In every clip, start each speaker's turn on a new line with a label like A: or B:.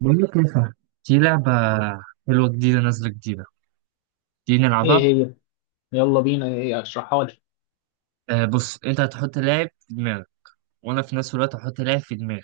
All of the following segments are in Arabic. A: بقول لك ايه، صح. في لعبة حلوة جديدة، نازلة جديدة، دي
B: ايه
A: نلعبها.
B: هي؟ يلا بينا، ايه؟ اشرحها لي.
A: آه، بص، انت هتحط لاعب في دماغك، وانا في نفس الوقت هحط لاعب في دماغي،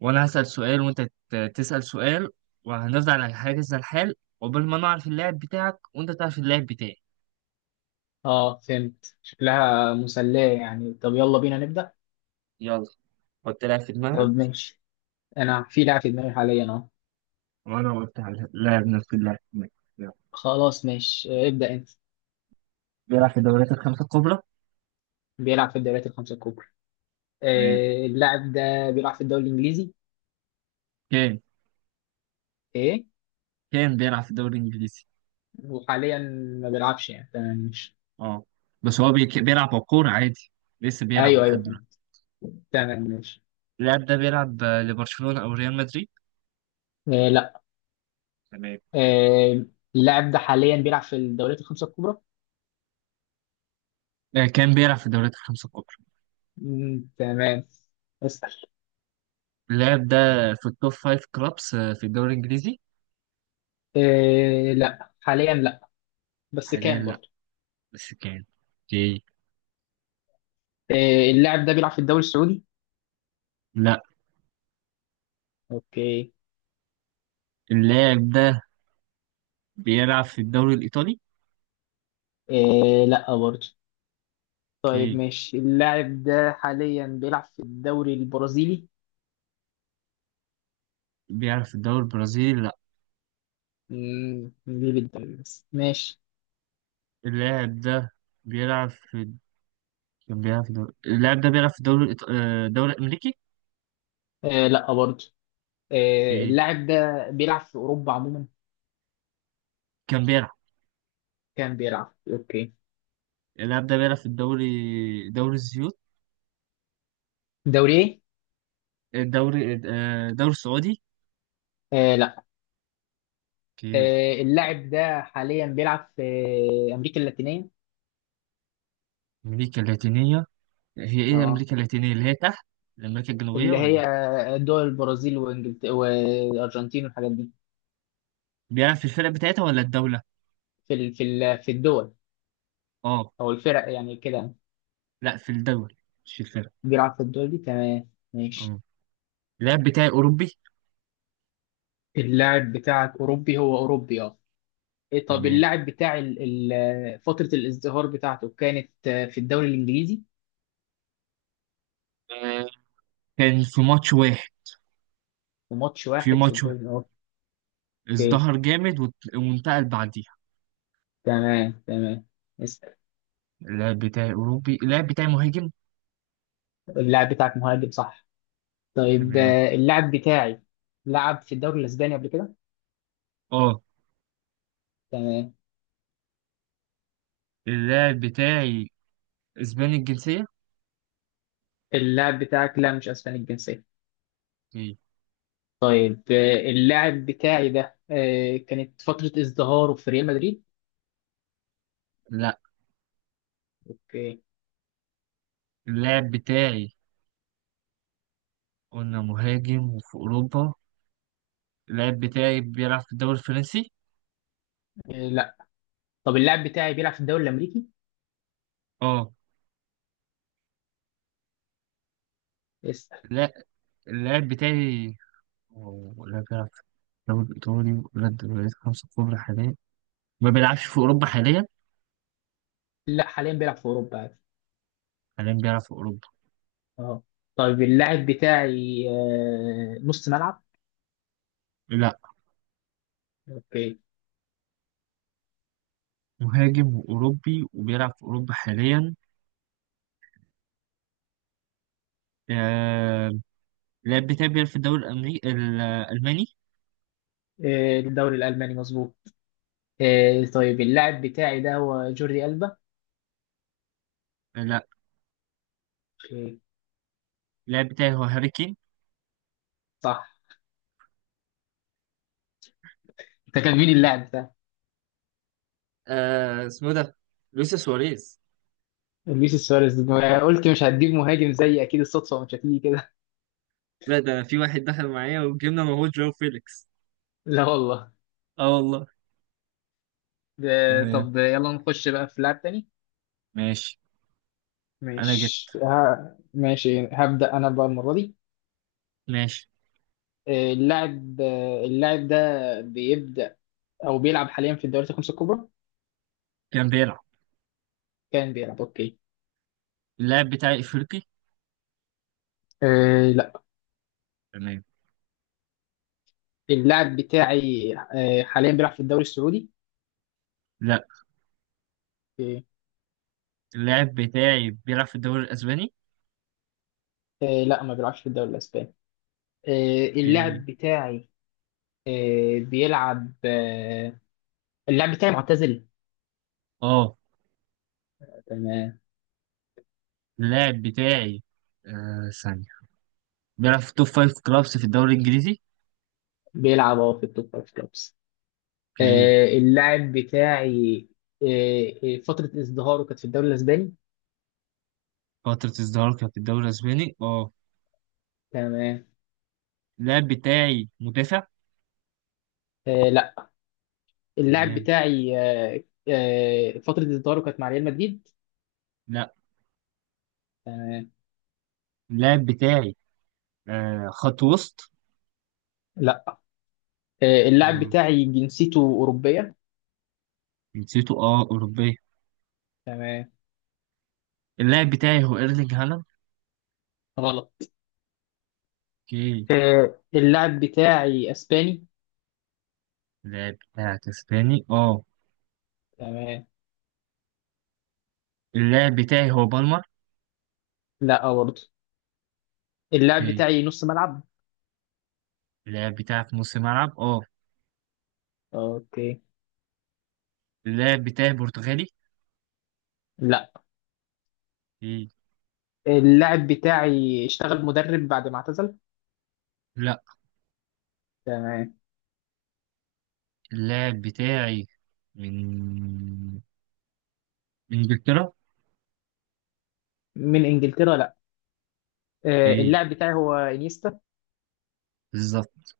A: وانا هسأل سؤال وانت تسأل سؤال، وهنفضل على حاجة زي الحال عقبال ما نعرف اللاعب بتاعك وانت تعرف اللاعب بتاعي.
B: اه، فهمت. شكلها مسلية يعني. طب يلا بينا نبدأ.
A: يلا، حط لاعب في
B: طب،
A: دماغك.
B: ماشي. انا في لاعب في دماغي حاليا اهو.
A: وانا قلت على لاعب، نفس اللاعب في دماغي. يلا.
B: خلاص، ماشي. آه، ابدأ انت.
A: بيلعب في الدوريات الخمسة الكبرى.
B: بيلعب في الدوريات الخمسة الكبرى؟
A: تمام.
B: آه، اللاعب ده بيلعب في الدوري الانجليزي.
A: كان
B: ايه؟
A: كان بيلعب في الدوري الانجليزي.
B: وحاليا ما بيلعبش يعني، تمام ماشي.
A: اه، بس هو بيلعب على الكورة عادي، لسه بيلعب
B: ايوه، ايوه،
A: لحد.
B: فهمت. تمام ماشي.
A: اللاعب ده بيلعب لبرشلونة أو ريال مدريد؟
B: آه، لا.
A: تمام.
B: آه، اللاعب ده حاليا بيلعب في الدوريات الخمسة الكبرى؟
A: آه، كان بيلعب في الدوريات الخمسة الكبرى.
B: مم، تمام. اسأل.
A: اللاعب ده في التوب فايف كلابس، في الدوري الإنجليزي؟
B: آه، لا، حاليا لا. بس
A: حاليا
B: كان
A: لأ،
B: برضه.
A: بس كان. اوكي.
B: آه، اللاعب ده بيلعب في الدوري السعودي؟
A: لأ.
B: اوكي.
A: اللاعب ده بيلعب في الدوري الإيطالي؟
B: آه، لا برضه. طيب
A: اوكي.
B: ماشي، اللاعب ده حاليا بيلعب في الدوري البرازيلي؟
A: بيلعب في الدوري البرازيلي، لأ.
B: ليه بالدوري بس؟ ماشي.
A: اللاعب ده بيلعب في، كان بيلعب في الدوري، اللاعب ده بيلعب في الدوري الدوري الأمريكي.
B: آه، لا برضه. آه،
A: اوكي.
B: اللاعب ده بيلعب في اوروبا عموما؟
A: كان بيلعب.
B: كان بيلعب، اوكي.
A: اللاعب ده بيلعب في الدوري، دوري الزيوت.
B: دوري ايه؟
A: الدوري، الدوري السعودي.
B: آه، لا.
A: اوكي.
B: آه، اللاعب ده حاليا بيلعب في امريكا اللاتينيه؟
A: أمريكا اللاتينية، هي ايه
B: اه،
A: امريكا اللاتينيه؟ اللي هي تحت امريكا الجنوبيه
B: اللي هي
A: ولا؟
B: دول البرازيل وانجلترا والارجنتين والحاجات دي.
A: بيلعب في الفرق بتاعتها ولا الدوله؟
B: في الدول
A: اه.
B: او الفرق يعني كده.
A: لا، في الدول مش في الفرق.
B: بيلعب في الدوري، تمام ماشي.
A: اه، اللاعب بتاعي اوروبي.
B: اللاعب بتاعك أوروبي؟ هو أوروبي، اه. إيه، طب
A: تمام.
B: اللاعب بتاع فترة الازدهار بتاعته كانت في الدوري الإنجليزي.
A: آه، كان في ماتش واحد،
B: وماتش
A: في
B: واحد في
A: ماتش واحد
B: الدوري؟ أوكي،
A: ازدهر جامد وانتقل بعديها.
B: تمام تمام. اسأل.
A: اللاعب بتاعي اوروبي، اللاعب بتاعي مهاجم.
B: اللاعب بتاعك مهاجم، صح؟ طيب،
A: تمام.
B: اللاعب بتاعي لعب في الدوري الأسباني قبل كده.
A: اه،
B: تمام.
A: اللاعب بتاعي اسباني الجنسيه.
B: اللاعب بتاعك؟ لا، مش أسباني الجنسية.
A: إيه؟
B: طيب، اللاعب بتاعي ده، كانت فترة ازدهاره في ريال مدريد؟
A: لا.
B: اوكي.
A: اللاعب بتاعي قلنا مهاجم وفي اوروبا. اللاعب بتاعي بيلعب في الدوري الفرنسي؟
B: آه، لا. طب اللاعب بتاعي بيلعب في الدوري الامريكي؟
A: اه.
B: اسال.
A: لا، اللاعب بتاعي ولا بيلعب في الدوري الإيطالي ولا الدوريات الخمسة الكبرى حاليا، ما بيلعبش في أوروبا حاليا؟
B: لا، حاليا بيلعب في اوروبا عادي.
A: حاليا بيلعب في أوروبا.
B: اه. طيب اللاعب بتاعي نص ملعب؟
A: لا،
B: اوكي.
A: مهاجم وأوروبي وبيلعب في أوروبا حاليا. آه... اللاعب بتاعي بيلعب في الدوري الأمريكي، الألماني.
B: آه، الدوري الالماني مظبوط. آه، طيب اللاعب بتاعي ده هو جوردي ألبا؟
A: لا،
B: اوكي.
A: اللاعب بتاعي هو هاري كين.
B: صح. انت كان مين اللاعب ده؟
A: اسمه ده لويس سواريز.
B: لويس سواريز! ما قلت مش هتجيب مهاجم زي، اكيد الصدفه مش هتيجي كده.
A: لا، ده في واحد دخل معايا وجبنا، ما هو جو فيليكس.
B: لا والله.
A: اه والله.
B: ده.
A: تمام.
B: طب يلا نخش بقى في لاعب تاني.
A: ماشي. أنا
B: ماشي،
A: جبت.
B: ها. ماشي، هبدأ أنا بقى المرة دي.
A: ماشي.
B: اللاعب ده بيبدأ او بيلعب حاليا في الدوريات الخمسه الكبرى؟
A: كان بيلعب.
B: كان بيلعب، اوكي.
A: اللاعب بتاعي إفريقي؟
B: آه، لا.
A: تمام.
B: اللاعب بتاعي حاليا بيلعب في الدوري السعودي؟
A: لا،
B: آه.
A: اللاعب بتاعي بيلعب في الدوري الأسباني.
B: آه، لا، ما بيلعبش في الدوري الاسباني. آه
A: اوكي.
B: اللاعب بتاعي آه بيلعب آه اللاعب بتاعي معتزل.
A: اه،
B: تمام.
A: اللاعب بتاعي، ثانية، بيلعب في توب فايف كلابس في الدوري الإنجليزي.
B: بيلعب، اه، في التوب فايف كلوبس.
A: اوكي.
B: اللاعب بتاعي، فترة ازدهاره كانت في الدوري الاسباني.
A: فترة ازدهاره كانت في الدوري الأسباني، اه.
B: تمام.
A: اللاعب بتاعي مدافع؟
B: آه، لا. اللاعب
A: تمام.
B: بتاعي، فترة ازدهاره كانت مع ريال مدريد؟
A: لا،
B: تمام.
A: اللاعب بتاعي خط وسط.
B: لا. آه، اللاعب
A: يبقى
B: بتاعي جنسيته أوروبية؟
A: جنسيته، اه، أوروبية.
B: تمام.
A: اللاعب بتاعي هو إيرلينج هالاند؟
B: غلط.
A: اوكي.
B: آه، اللاعب بتاعي اسباني.
A: اللاعب بتاعك اسباني، اه.
B: تمام.
A: اللاعب بتاعي هو بالمر؟
B: لا، آه، برضه. اللاعب
A: اوكي.
B: بتاعي نص ملعب.
A: اللاعب بتاعك نص ملعب، اه.
B: اوكي.
A: اللاعب بتاعي برتغالي؟
B: لا.
A: اوكي.
B: اللاعب بتاعي اشتغل مدرب بعد ما اعتزل؟
A: لا،
B: تمام.
A: اللاعب بتاعي من من انجلترا.
B: من انجلترا؟ لا. آه،
A: ايه،
B: اللاعب بتاعي هو انيستا.
A: بالظبط.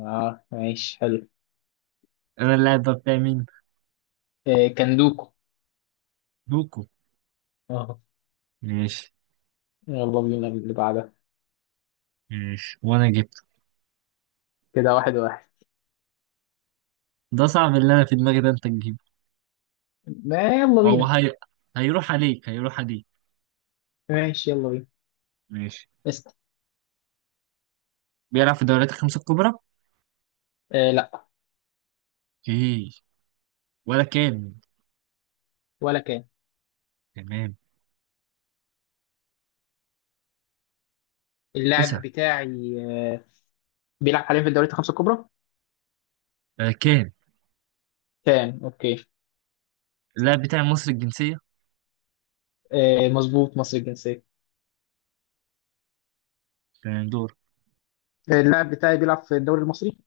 B: اه، ماشي، حلو.
A: انا اللاعب ده بتاعي مين؟
B: آه، كندوكو.
A: دوكو؟
B: اه.
A: ماشي.
B: يلا بينا اللي بعدها.
A: ماشي، وانا جبته.
B: كده، واحد واحد.
A: ده صعب، اللي انا في دماغي ده انت تجيبه.
B: ما يلا
A: هو
B: بينا.
A: هي... هيروح عليك، هيروح عليك.
B: ماشي، يلا بينا.
A: ماشي.
B: اسأل.
A: بيلعب في الدوريات الخمسة الكبرى؟
B: آه، لا.
A: ايه، ولا كان؟
B: ولا كان.
A: تمام. اسأل.
B: اللاعب بتاعي آه، بيلعب حاليا في الدوريات الخمسة الكبرى؟
A: آه، كان.
B: كان، اوكي.
A: اللاعب بتاعي مصري الجنسية.
B: آه، مظبوط، مصري الجنسية.
A: تمام، دور.
B: اللاعب بتاعي بيلعب في الدوري المصري؟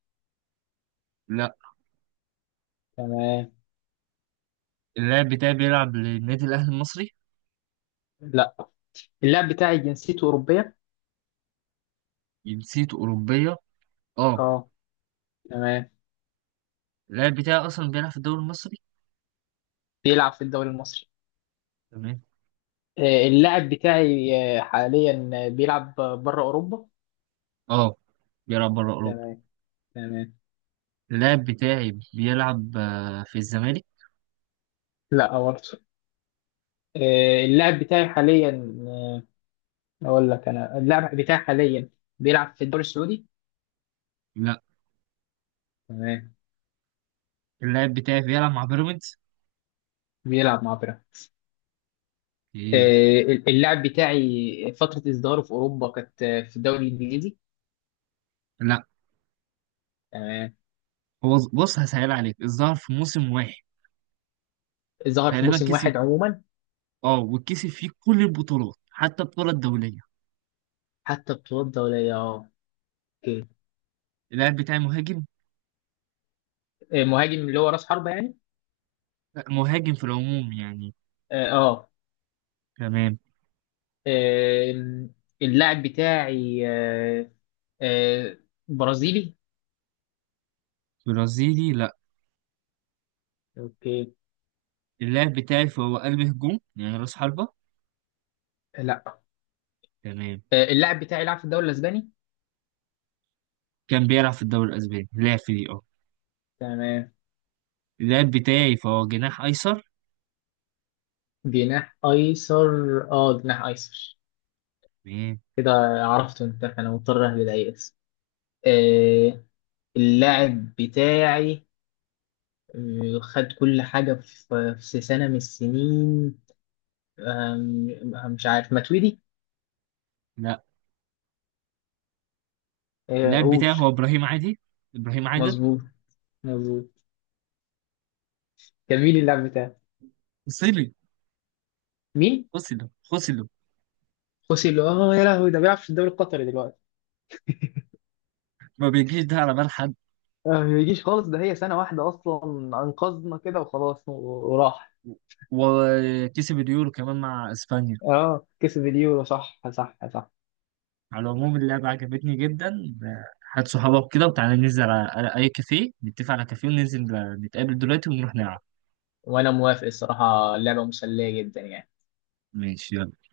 A: لا،
B: تمام.
A: اللاعب بتاعي بيلعب للنادي الاهلي المصري؟
B: لا. اللاعب بتاعي جنسيته أوروبية؟
A: جنسيته اوروبية، اه.
B: اه. تمام.
A: اللاعب بتاعي اصلا بيلعب في الدوري المصري.
B: بيلعب في الدوري المصري.
A: تمام.
B: اللاعب بتاعي حاليا، بيلعب بره أوروبا.
A: اه، بيلعب بره أوروبا.
B: تمام، تمام.
A: اللاعب بتاعي بيلعب في الزمالك؟
B: لا برضه. اللاعب بتاعي حاليا، آه أقول لك، أنا اللاعب بتاعي حاليا بيلعب في الدوري السعودي؟
A: لا،
B: تمام.
A: اللاعب بتاعي بيلعب مع بيراميدز.
B: بيلعب مع بيراميدز؟
A: ايه.
B: آه، اللاعب بتاعي فترة إصداره في أوروبا كانت في الدوري الإنجليزي.
A: لا،
B: آه،
A: هو بص، هسهل عليك، الظاهر في موسم واحد
B: ظهر في
A: تقريبا
B: موسم
A: كسب،
B: واحد عموما.
A: اه، وكسب فيه كل البطولات حتى البطولة الدولية.
B: حتى بطولات دولية، اه. اوكي.
A: اللاعب بتاعي مهاجم.
B: آه، مهاجم اللي هو رأس حربة يعني؟
A: لا، مهاجم في العموم يعني.
B: اه، آه.
A: تمام.
B: آم، اللاعب بتاعي آه، برازيلي؟
A: برازيلي؟ لا.
B: اوكي.
A: اللاعب بتاعي فهو قلب هجوم يعني راس حربة.
B: لا.
A: تمام.
B: آه، اللاعب بتاعي لعب في الدوري الإسباني.
A: كان بيلعب في الدوري الأسباني، لاعب في دي اه.
B: تمام.
A: اللاعب بتاعي فهو جناح أيسر.
B: جناح أيسر؟ اه، جناح أيسر.
A: تمام.
B: كده عرفته انت، انا مضطر اهبد اي اسم. آه، اللاعب بتاعي خد كل حاجة في سنة من السنين. آم، آه، مش عارف، ماتويدي؟
A: لا،
B: آه،
A: اللاعب
B: قول.
A: بتاعي هو إبراهيم عادي، إبراهيم عادل.
B: مظبوط، مظبوط. جميل اللعب بتاعه.
A: فصلي،
B: مين؟
A: فصل فصل.
B: خوسي لو! اه، يا لهوي، ده بيلعب في الدوري القطري دلوقتي.
A: ما بيجيش ده على بال حد.
B: آه، ما يجيش خالص، ده هي سنة واحدة أصلا. أنقذنا كده وخلاص، وراح.
A: وكسب اليورو كمان مع اسبانيا.
B: اه، كسب اليورو، صح، صح، صح.
A: على العموم، اللعبة عجبتني جدا. هات صحابك كده وتعالى ننزل على اي كافيه، نتفق على كافيه وننزل، نتقابل دلوقتي ونروح نلعب.
B: وأنا موافق. الصراحة اللعبة مسلية جدا يعني.
A: ماشي يلا.